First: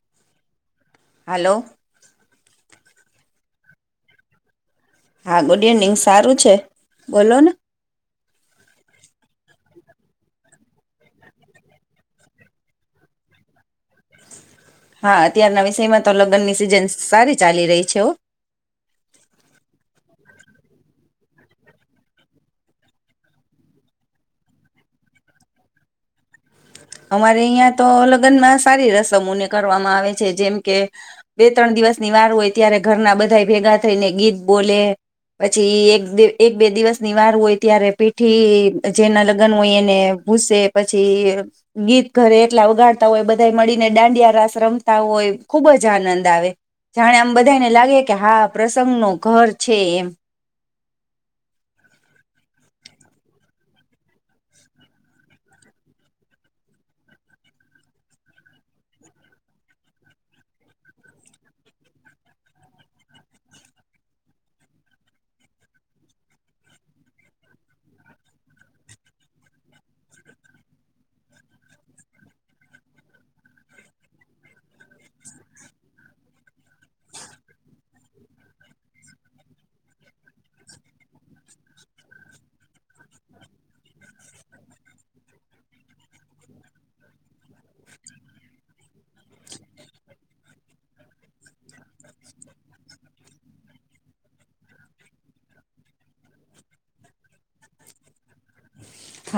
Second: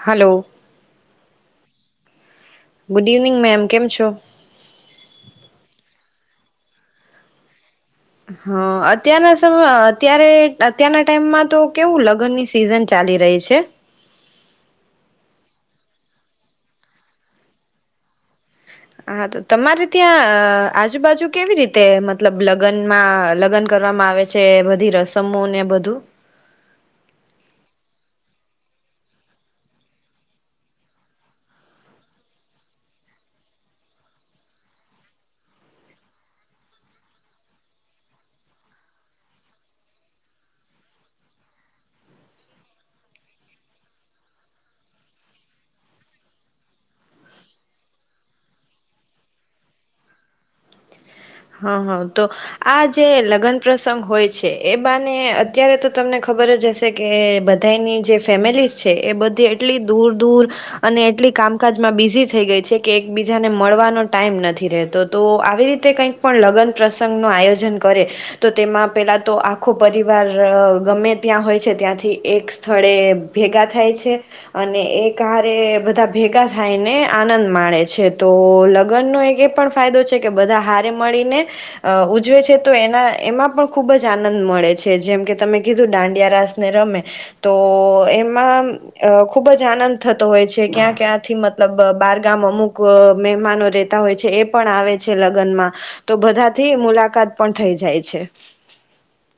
Hello hello. Good evening ma'am, કેમ છો? હા, ગુડ ઇવનિંગ સારું છે, બોલો ને. હા, અત્યારના સમ અત્યારે અત્યારના ટાઈમમાં તો કેવું લગ્નની સિઝન ચાલી રહી છે. હા, અત્યારના વિષયમાં તો લગ્નની સિઝન સ સારી ચાલી રહી છે ઓ. હા, તો તમારે ત્યાં આજુબાજુ કેવી રીતે મતલબ લગનમાં લગન કરવામાં આવે છે? બધી રસમો ને બધું? અમારે અહિયાં તો લગનમાં સારી રસમોને કરવામાં આવે છે. જેમ કે, બે ત્રણ દિવસની વાર હોય ત્યારે ઘરના બધા ભેગા થઈને ગીત બોલે, પછી એક બે એક બે દિવસની વાર હોય ત્યારે પીઠી-ઠી-ઠી પછી એના લગન હોય એને ભૂસે પછી. ગીત ઘરે એટલા વગાડતા હોય બધાય મળીને, દાંડિયા રાસ રમતા હોય ખુબ જ આનંદ આવે, જાણે આમ બધાયને લાગે કે હા પ્રસંગ નું ઘર છે એમ. હા હા, તો આ જે લગન પ્રસંગ હોય છે એ બાને અત્યારે તો તમને ખબર જ હશે કે-કે બધાની જે ફેમિલીસ છે એ બધી એટલી દૂર દૂર, અને એટલી કામકાજમાં બિઝી થઈ ગઈ છે કે એકબીજાને મળવાનો ટાઈમ નથી રહેતો તો આવી રીતે કંઈક પણ લગન પ્રસંગ નો આયોજન કરે, તો તેમાં પેલા તો આખો પરિવાર-ર-ર ગમે ત્યાં હોય છે ત્યાંથી એક સ્થળે ભેગા થાય છે, અને એક હારે બધા ભેગા થાયને આનંદ માણે છે. તો લગનનો એક એ પણ ફાયદો છે કે બધા હાત ળી મળીને, અ ઉજવે છે તો એના એમાં પણ ખુબ જ આનંદ મળે છે. જેમ કે તમે કીધું દાંડિયા રાસ ને રમે, તો-તો એમાં અ ખુબ જ આનંદ થતો હોય છે ક્યાં ક્યાંથી મતલબ અ બાર ગામ અમુક અ મહેમાનો રેતા હોય છે એ પણ આવે છે લગનમાં. તો બધાથી મુલાકાત પણ થઈ જાય છે.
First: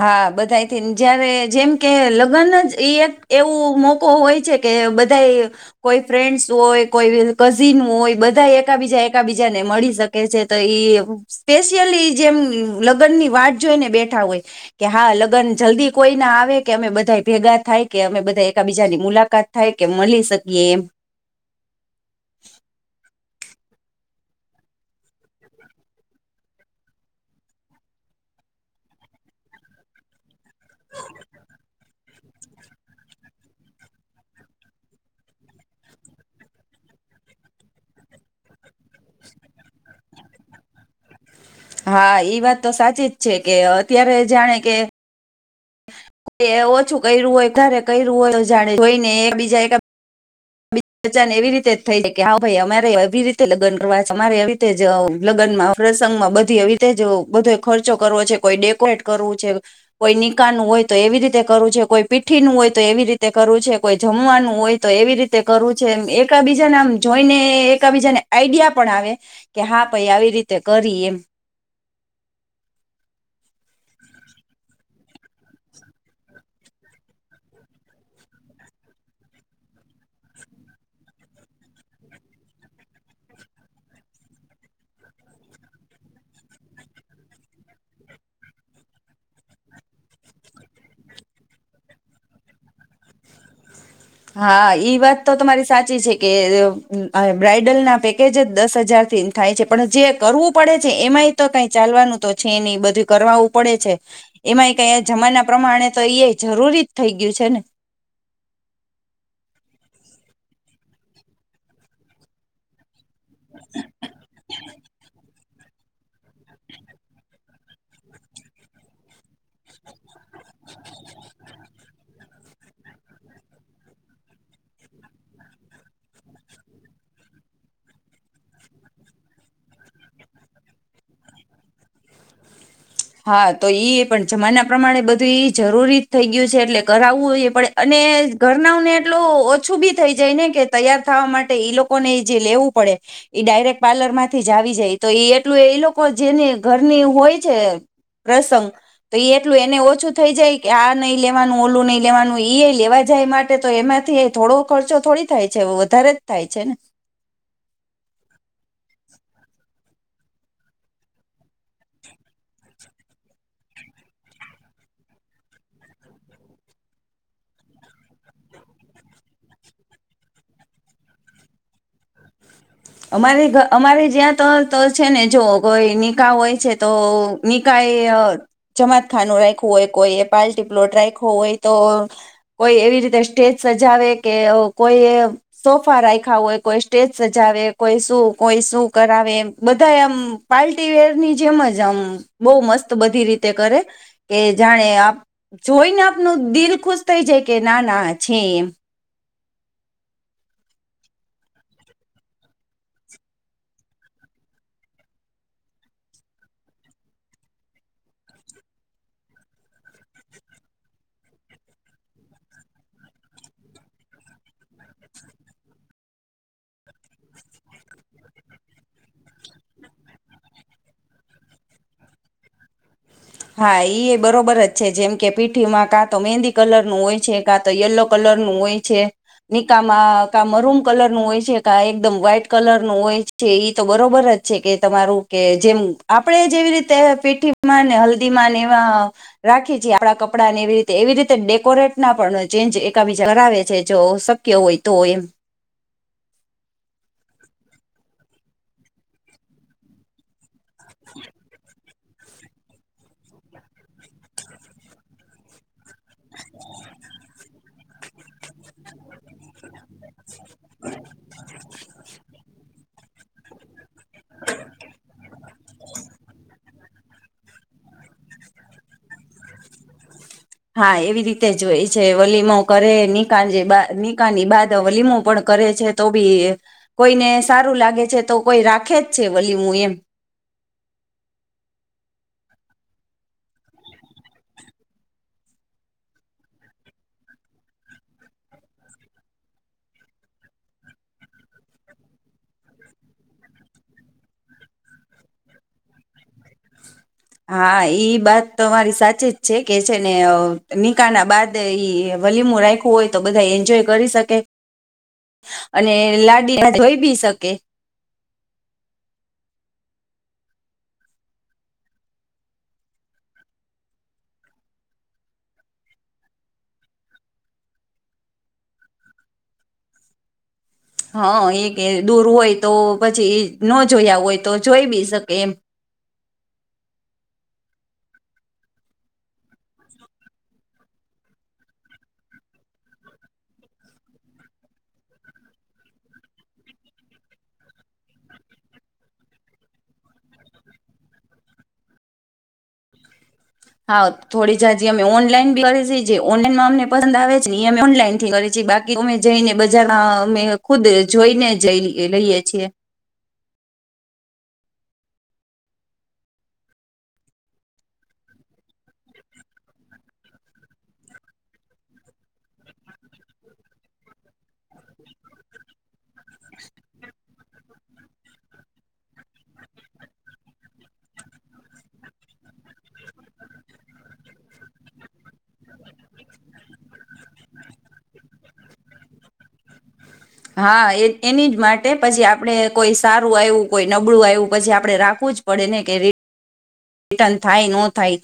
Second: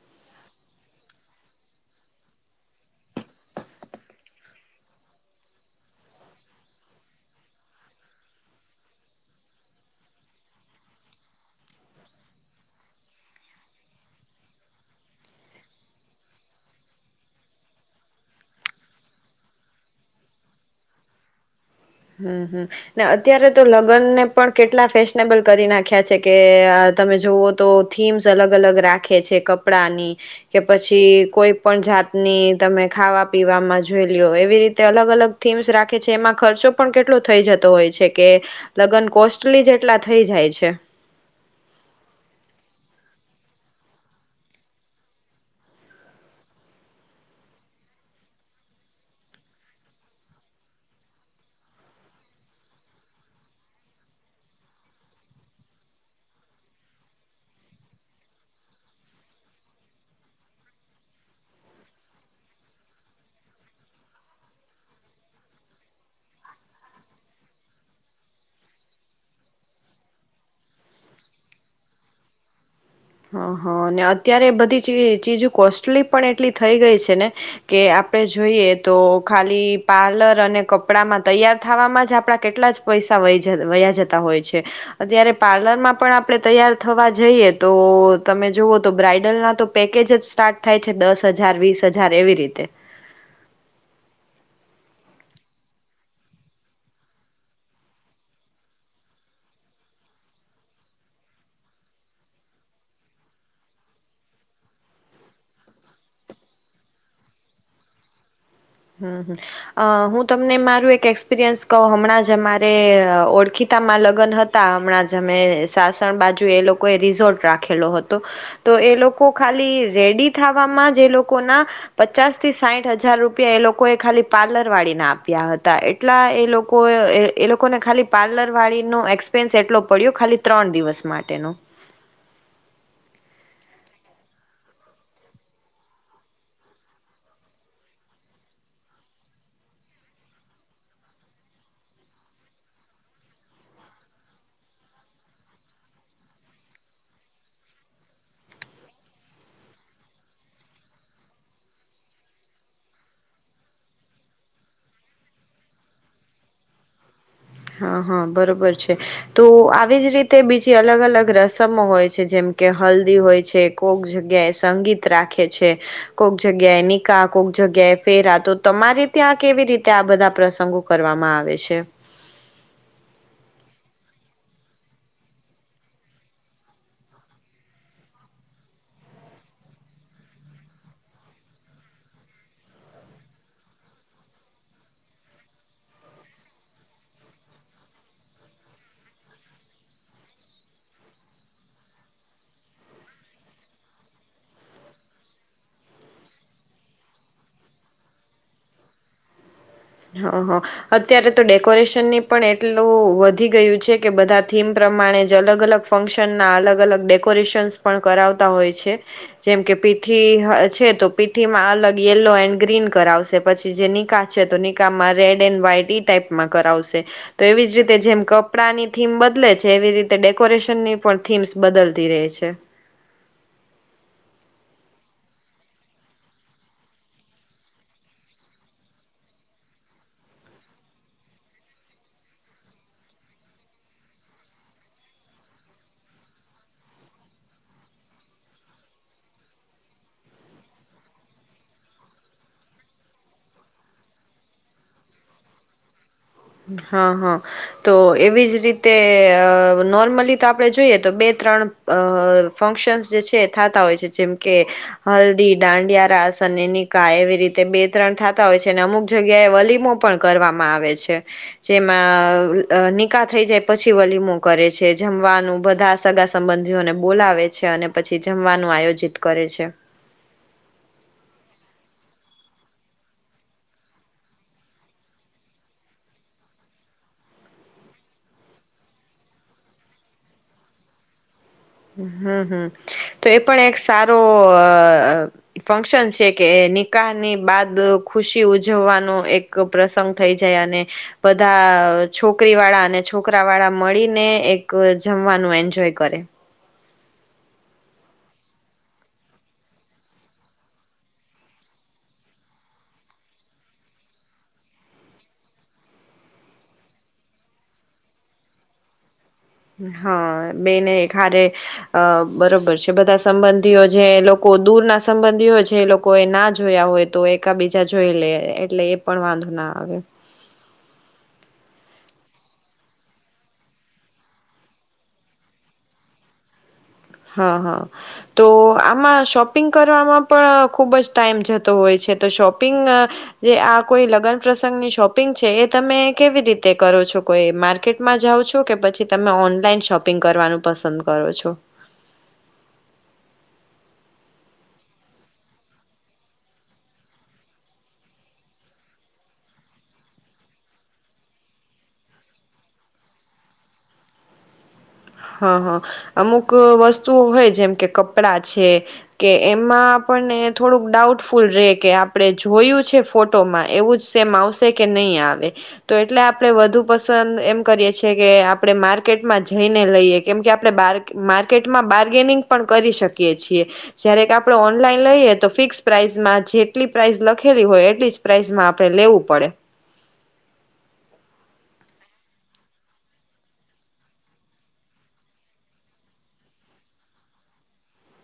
હા બધાય થી ન જયારે જેમ કે લગન જ એઈક એવું મોકો હોય છે કે બધાય કોઈ ફ્રેન્ડ્સ હોય, કોઈ કઝિન હોય બધા એકા બીજા એકા બીજાને મળી શકે છે. તો એ સ્પેશિયલી જેમ લગન ની વાત જોઈને બેઠા હોય. કે હા લગન જલ્દી કોઈ ના આવે કે અમે બધાય ભેગા થાય કે અમે બધા એકા બીજાની મુલાકાત થાય કે મળી શકીએ એમ. હમ્મ, હમ્મ, ને અત અત્યારે તો લગનને પણ કેટલા ફેશનેબલ કરી નાખ્યા છે. કે-કે-કે તમે જોવો તો થીમ્સ અલગ અલગ રાખે છે, કપડાની કે પછી કોઈ પણ જાતની તમે ખાવા પીવામાં જોઈ લ્યો એવી રીતે અલગ અલગ થીમ્સ રાખે છે. એમાં ખર્ચો પણ કેટલો થઈ જતો હોય છે કે લગન કોસ્ટલી જ એટલા થઈ જાય છે. હા, એ વાત તો સાચી જ છે કે અત્યારે જાણે કે એ ઓછું કર્યું હોય, વધારે કર્યું હોય જાણી જોઈ ને, બીજા એક બચ્ચા એવી રીતે જ થાય કે હા હો ભાઈ, અમારેય એવી રીતે લગ્ન કરવા છે, અમારે એવી રીતે જ અહ લગ્નમાં પ્રસંગમાં બધી એવી રીતે જ બધો ખર્ચો કરવો છે, કોઈ ડેકોરેટ કરવું છે, કોઈ નિકાહનું હોય તો એવી રીતે કરવું છે, કોઈ પીઠીનું હોય તો એવી રીતે કરવું છે, કોઈ જમવાનું હોય તો એવી રીત તે કરવું છે, એમ એકા બીજાના આમ જોઈને એકા બીજાને આઈડિયા પણ આવે કે હા ભાઈ આવી રીતે કરીએ એમ. અહ અને અત્યારે બધી ચી ચીજો કોસ્ટલી પણ એટલી થઈ ગઈ છે ને, કે આપણે જોઈએ તો ખાલી પાર્લર અને કપડામાં તૈયાર થાવામાં જ આપણા કેટલા જ પૈસા વયજ વયા જાતા હોય છે. અત્યારે પાર્લરમાં પણ આપણે તૈયાર થવા જઈએ તો તમે જુઓ તો બ્રાઈડરના તો પેકેજ જ સ્ટાર્ટ થાય છે, દસ હજાર, વીસ હજાર એવી રીતે. હા, ઈ વાત તો તમારી સાચી છે કે અહ બ્રાઈડલના પેકેજ જ દસ હજારથીન થાય છે. પણ જે કરવું પડે છે એમાંય તો કાઈ ચાલવાનું તો છે નહિં. બધુંય કરાવું પડે છે. એમાંય કાઈ આજમાના પ્રમાણે તો ઈ એ જરૂરી જ થઈ ગયું છે ને. હમ્મ, હમ્મ, અહ હું તમને મારું એક એક્સપિરિયન્સ કહું હમણાં જ અમારે અહ ઓળખીતામાં લગન હતા હમણાં જ અમે સાસણ બાજુ એ લોકો એ રિઝોટ રાખેલો હતો. તો એ લોકો કો ખાલી રેડી થાવામાં જ એ લોકો ના પચાસ થી સાઈઠ હજાર રૂપ પિયા એ લોકોએ ખાલી પાર્લર વાળીને આપ્યા હતા. એટલા એ લોકો અહ એ લોકોને ખાલી પાર્લર વાળીનો એક્સપેન્સ એટલો પડ્યો ખાલી ત્રણ દિવસ માટેનો. હા, તો ઈ પણ જમાના પ્રમાણે બધું ઈ જરૂરી થઈ ગયું છે એટલે કરાવું એ પડે અને ઘરનાવ ને એટલું ઓછું બી થઈ જાય ને કે તૈયાર થવા માટે ઈ લોકોને ઈ જે લેવું પડે ઇ ડાયરેક્ટ પાર્લર માંથી જ આવી જાય તો ઈ એટલું એ લોકો જેને ઘરની હોય છે પ્રસંગ તો એ એટલું એને ઓછું થઈ જાય કે આ નહી લેવાનું ઓલું નઈ લેવાનું. ઈએય લેવા જાય માટે તો એમાંથી થોડો ખર્ચો થોડી થાય છે વધારે જ થાય છે ને. હા હા બરોબર છે તો આવી જ રીતે બીજી અલગ અલગ રસમો હોય છે, જેમ કે હલ્દી હોય છે, કોક જગ્યાએ સંગીત રાખે છે, કોક જગ્યાએ નિકાહ, કોક જગ્યાએ ફેરા તો તમારી ત્યાં કેવી રીતે આ બધા પ્રસંગો કરવામાં આવે છે? અમારે અમારે જ્યાં તો તો છે ને જોઓ કોઈ નિકાહ હોય છે તો નિકાહ એ જમાતખાનું રાયખું હોય, કોઈએ પાર્ટી પ્લોટ રાયખો હોય, તો કોઈ એવી રીતે સ્ટેજ સજાવે, કે કોઈએ સોફા રાખ્યા હોય, કોઈ સ્ટેજ સજાવે કોઈ શું કોઈ શું કરાવે એમ બધા આમ પાર્ટી વેર ની જેમ જ આમ બહું મસ્ત બધી રીતે કરે કે જાણે આ જોઈને આપનું દિલ ખુશ થઈ જાય કે ના, ના આ છે એમ. હા, હા અત્યારે તો ડેકોરેશનની પણ એટલું વધી ગયું છે કે બધા થીમ પ્રમાણે જ અલગ અલગ ફંક્શન ના અલગ અલગ ડેકોરેશનસ પણ કરાવતા હોય છે. જેમ કે પીઠી હ છે તો પીઠી માં અલગ યેલો એન્ડ ગ્રીન કરાવશે. પછી જે નિકાહ છે તો નિ કાહ માં રેડ એન્ડ વ્હાઈટ ઈ ટાઈપમાં કરાવશે તો એવીજ રીતે જેમ કપડા ની થીમ બદલે છે, એવી રીતે ડેકોરેશનની પણ થીમ્સ બદલતી રહે છે. હા, ઈ એય બરોબર જ છે જેમ કે પીઠીમાં કાંતો મહેંદી કલર નું હોય છે, કાંતો યેલો કલરનું હોય છે, નિકાહ માં કા મરૂમ કલરનું હોય છે, કા એકદમ વ્હાઈટ કલર નું હોય છે. ઈ તો બરોબર જ છે કે તમારું કે જેમ આપડે જેવી રીતે પીઠીમાં ને હલ દીમાં ને એવા રાખી છી આપણા કપડા ને એવી રીતે એવી રીતે ડેકોરેટ ના પણ ચેન્જ એકા બીજા કરાવે છે જો શક્ય હોય તો એમ. હા, હા, તો એવી જ રીતે અહ નોર્મલી તો આપણે જોઈએ તો બે ત્રણ અ ફંક્શનસ જે છે થતા હોય છે, જેમ કે હલ્દી, દાંડિયારાસ અને નિકાહ એવી રીતે બે ત્રણ થતા હોય છે. અને અમુક જગ્યાએ વલીમો પણ કરવામાં આવે છે. જેમાં અ નિકાહ થઈ જાય પછી વલીમો કરે છે. જમવાનું બધા સગા સંબંધીઓને બોલાવે છે અને પછી જમવાનું આયોજિત કરે છે. હા, એવી રીતે જ હોય છે વલીમો કરે, નિકાહ જે નિકની બાદ વલીમો પણ કરે છે, તો બી કોઈને સારું લાગે છે તો કોઈ રાખે જ છે વલીમો એમ હમ હમ તો એ પણ એક સારો અ. ફંક્શન છે કે નિકાહની બાદ ખુશી ઉજવવાનો એક પ્રસંગ થઈ જાય અને બધા અ છોકરી વાળા અને છોકરા વાળા મળીને એક જમવાનું એન્જોય કરે. હા ઈ બાત તમારી સાચી જ છે કે છે ને અ નિકાહના બાદ ઈ વલીમો રાયખુ હોય તો બધા એન્જોય કરી શકે, અને લાડી [unintelligible] જોઈ બી શકે. હા, બેને એક હારે બરોબર છે બધા સંબંધીઓ જે લોકો દૂર ના સંબંધી હોય છે એ લોકો એ ના જોયા હોય તો, એકા બીજા જોઈ લે એટલે એ પણ વાંધો ના આવે. હા, એ કે દૂર હોય તો પછી ઈ ન જોયા હોય તો જોઈ બી શકે એમ. હા, હા, તો આમાં શોપિંગ કરવામાં પણ ખુબ જ ટાઈમ જતો હોય છે તો શોપિંગ અ જે આ કોઈ લગ્ન પ્રસંગની શોપિંગ છે, એ તમે કેવી રીતે કરો છો કોઈ માર્કેટમાં જાઓ છો કે પછી તમે ઓનલાઈન શોપિંગ કરવાનું પસંદ કરો છો? હા, થોડી જાજી અમે ઓનલાઈન બી કરી [unintelligible] જે ઓનલાઈનમાં અમને પસંદ આવે છે ને એ અમે ઓનલાઈન થી કરીએ બાકી અમે જઈને બજારમાં અમે ખુદ જોઈને જય લઈએ છીએ. હા, હા, અમુક વસ્તુઓ હોય જેમ કે કપડા છે, કે એમાં આપણને થોડુંક ડાઉટફુલ રે કે આપણે જોયું છે ફોટોમાં એવું જ સેમ આવશે કે નહીં આવે. તો એટલે આપણે વધુ પસંદ એમ કરીએ છે કે આપણે માર્કેટમાં જઈ ને લઈયે કેમ કે આપણે માર્કેટમાં બાર્ગેનિંગ પણ કરી શકીએ છીએ. જયારે કે આપણે ઓનલાઈન લઈએ તો ફિક્સ પ્રાાઈસમાં જેટલી પ્રાઇસ લખેલી હોય એટલી જ પ્રાાઈસમાં આપડે લેવું પડે. હા, એ એની જ માટે પછી આપણેે કોઈ સારું આયવુ, કોઈ નબળું આયવું પછી આપડણે રાખવું જ પડે ને કે રિટર્ન થાય ન થાય,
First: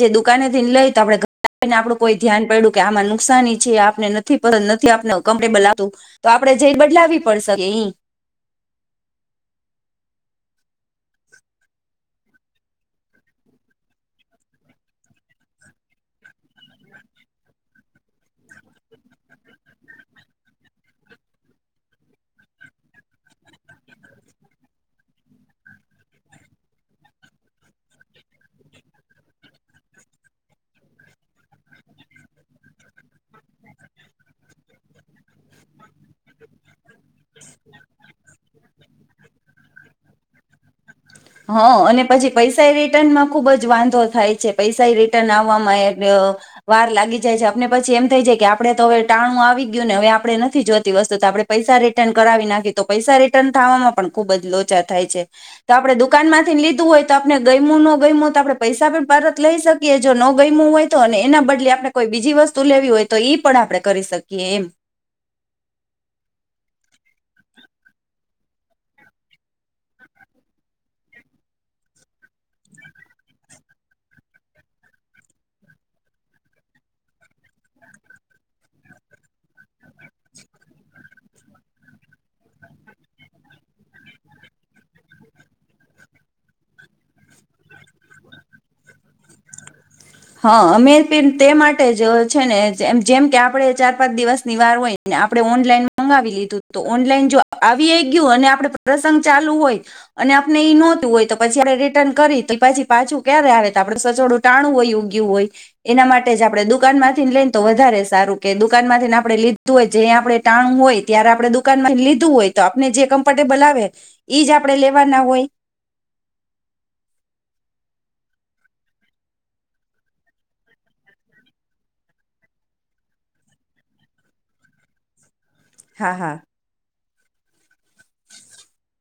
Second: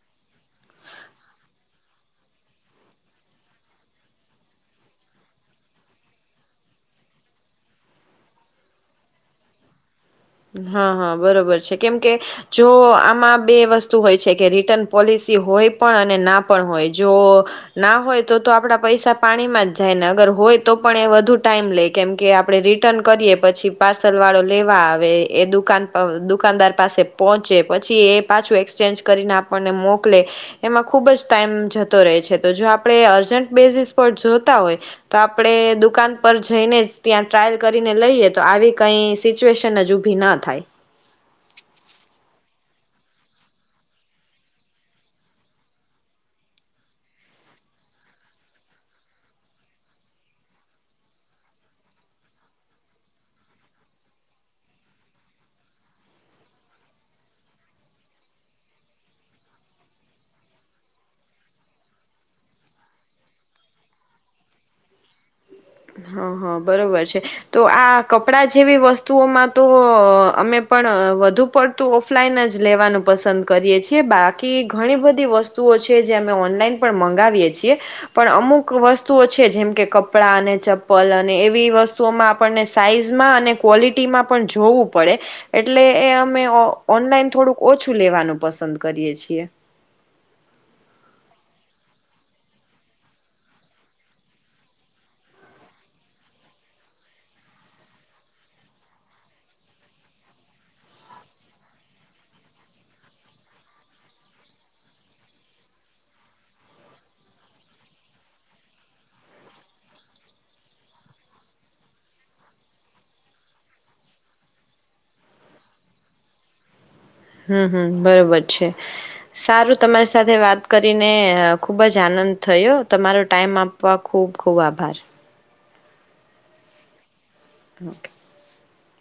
જે દુકાનેથીને લઈ તો આપેને આપડું કોઈ ધ્યાન પડ્યું કે આમાં નુકસાની છે આપને નથી નથી આપને કમ્ફર્ટેબલ આવતું તો આપદે જઈ ને બદલાવી પડશે કએ ઈ હા હા, બરોબર છે કેમકે જો આમાં બે વસ્તુ હોય છે, કે રિટર્ન પોલિસી હોય પણ, અને ના પણ હોય જો ના હોય, તો તો આપડા પૈસા પાણીમાં જ જાય ને અગર હોય તો પણ એ વધુ ટાઈમ લે કેમકે આપડે રિટર્ન કરીએ પછી પાર્સલ વાળો લેવા આવે વે એદુકાન અ દુકાનદાર પાસે પહોંચે પછી એ પાછું એક્સચેન્જ કરીને આપણને મોકલે એમાં ખૂબ જ ટાઈમ જતો રહે છે, તો જો આપણે અર્જન્ટ બેઝિસ પર જોતા હોય તો આપણે દુકાન પર જઈને જ ત્યાં ટ્રાયલ કરીને લઈએ તો આવી કઈ સિચ્યુએશન જન ઉંભીના થાય. હ અને પછી પૈસા એ રિટર્નમાં ખુબ જ વાંધો થાય છે. પૈસા એ રિટર્ન આવવામાં એ વાર લાગી જાય છે, આપને પછી એમ થઈ જાય કે આપડે તો હવે ટાણું આવી ગયું ને હવે આપણે નથી જોતી વસ્તુ તો આપણે પૈસા રિટર્ન કરાવી નાખી તો પૈસા રિટર્ન થવામાં પણ ખુબ જ લોચા થાય છે તો આપડે દુ દુકાનમાથી લીધું હોય તો આપણે ગયમું ન ગયમું તો આપણે પૈસા પણ પરત લઈ શકીએ, જો ન ગયમું હોય તો અને એના બદલે આપણે કોઈ બીજી વસ્તુ લેવી હોય તો ઈ પણ આપણેે કરી શકીએ એમ. હા હા બરોબર છે, તો આ કપડાં જેવી વસ્તુઓમાં તો અમે પણ વધુ પડતું ઓફલાઈન જ લેવાનું પસંદ કરીએ છીએ બાકી ઘણી બધી વસ્તુઓ છે જે અમે ઓનલાઈન પણ મંગાવીએ છીએ પણ અમુક વસ્તુઓ છે જેમકે કપડા, અને ચપ્પલ અને ને અને એવી વસ્તુઓમાં આપણને સાઈઝમાં અને ક્વોલિટીમાં પણ જોવું પડે, એટલે એ અમે ઓ ઓનલાઈન થોડુંક ઓછું લેવાનું પસંદ કરીએ છીએ. હ, અમે તે તે માટે જ છે ને જેમ જેમ કે આપડણે ચાર પાંચ દિવસની વાર હોય, ને આપડે ઓનલાઈન મંગાવી લીધું તો ઓનલાઈન જો આવીએ ગયું અને આપડે પ્રસંગ ચાલુ હોય અને આપણે ઈ નહોતું હોય તો પછી આપડે રિટર્ન કરી તો પછી પાછું ક્યારે આવે તો આપડે સચોડું ટાણું વયુ. એવુ હોય એના માટે જ આપણે દુકાન માંથીને લઈને તો વધારે સારું, કે દુકાન માંથીને આપણે લીધું હોય જે આપણે ટાણું હોય ત્યારે આપણે દુકાનમાં લીધું હોય તો આપને જે કમ્ફર્ટેબલ આવે ઈજ આપણે લેવાના હોય. હમ હમ બરોબર છે, સારું તમારી સાથે વાત કરીને ખુબ જ આનંદ થયો. તમારો ટાઈમ આપવા ખૂબ ખૂબ આભાર. હા હા. [inaudible] [inaudible]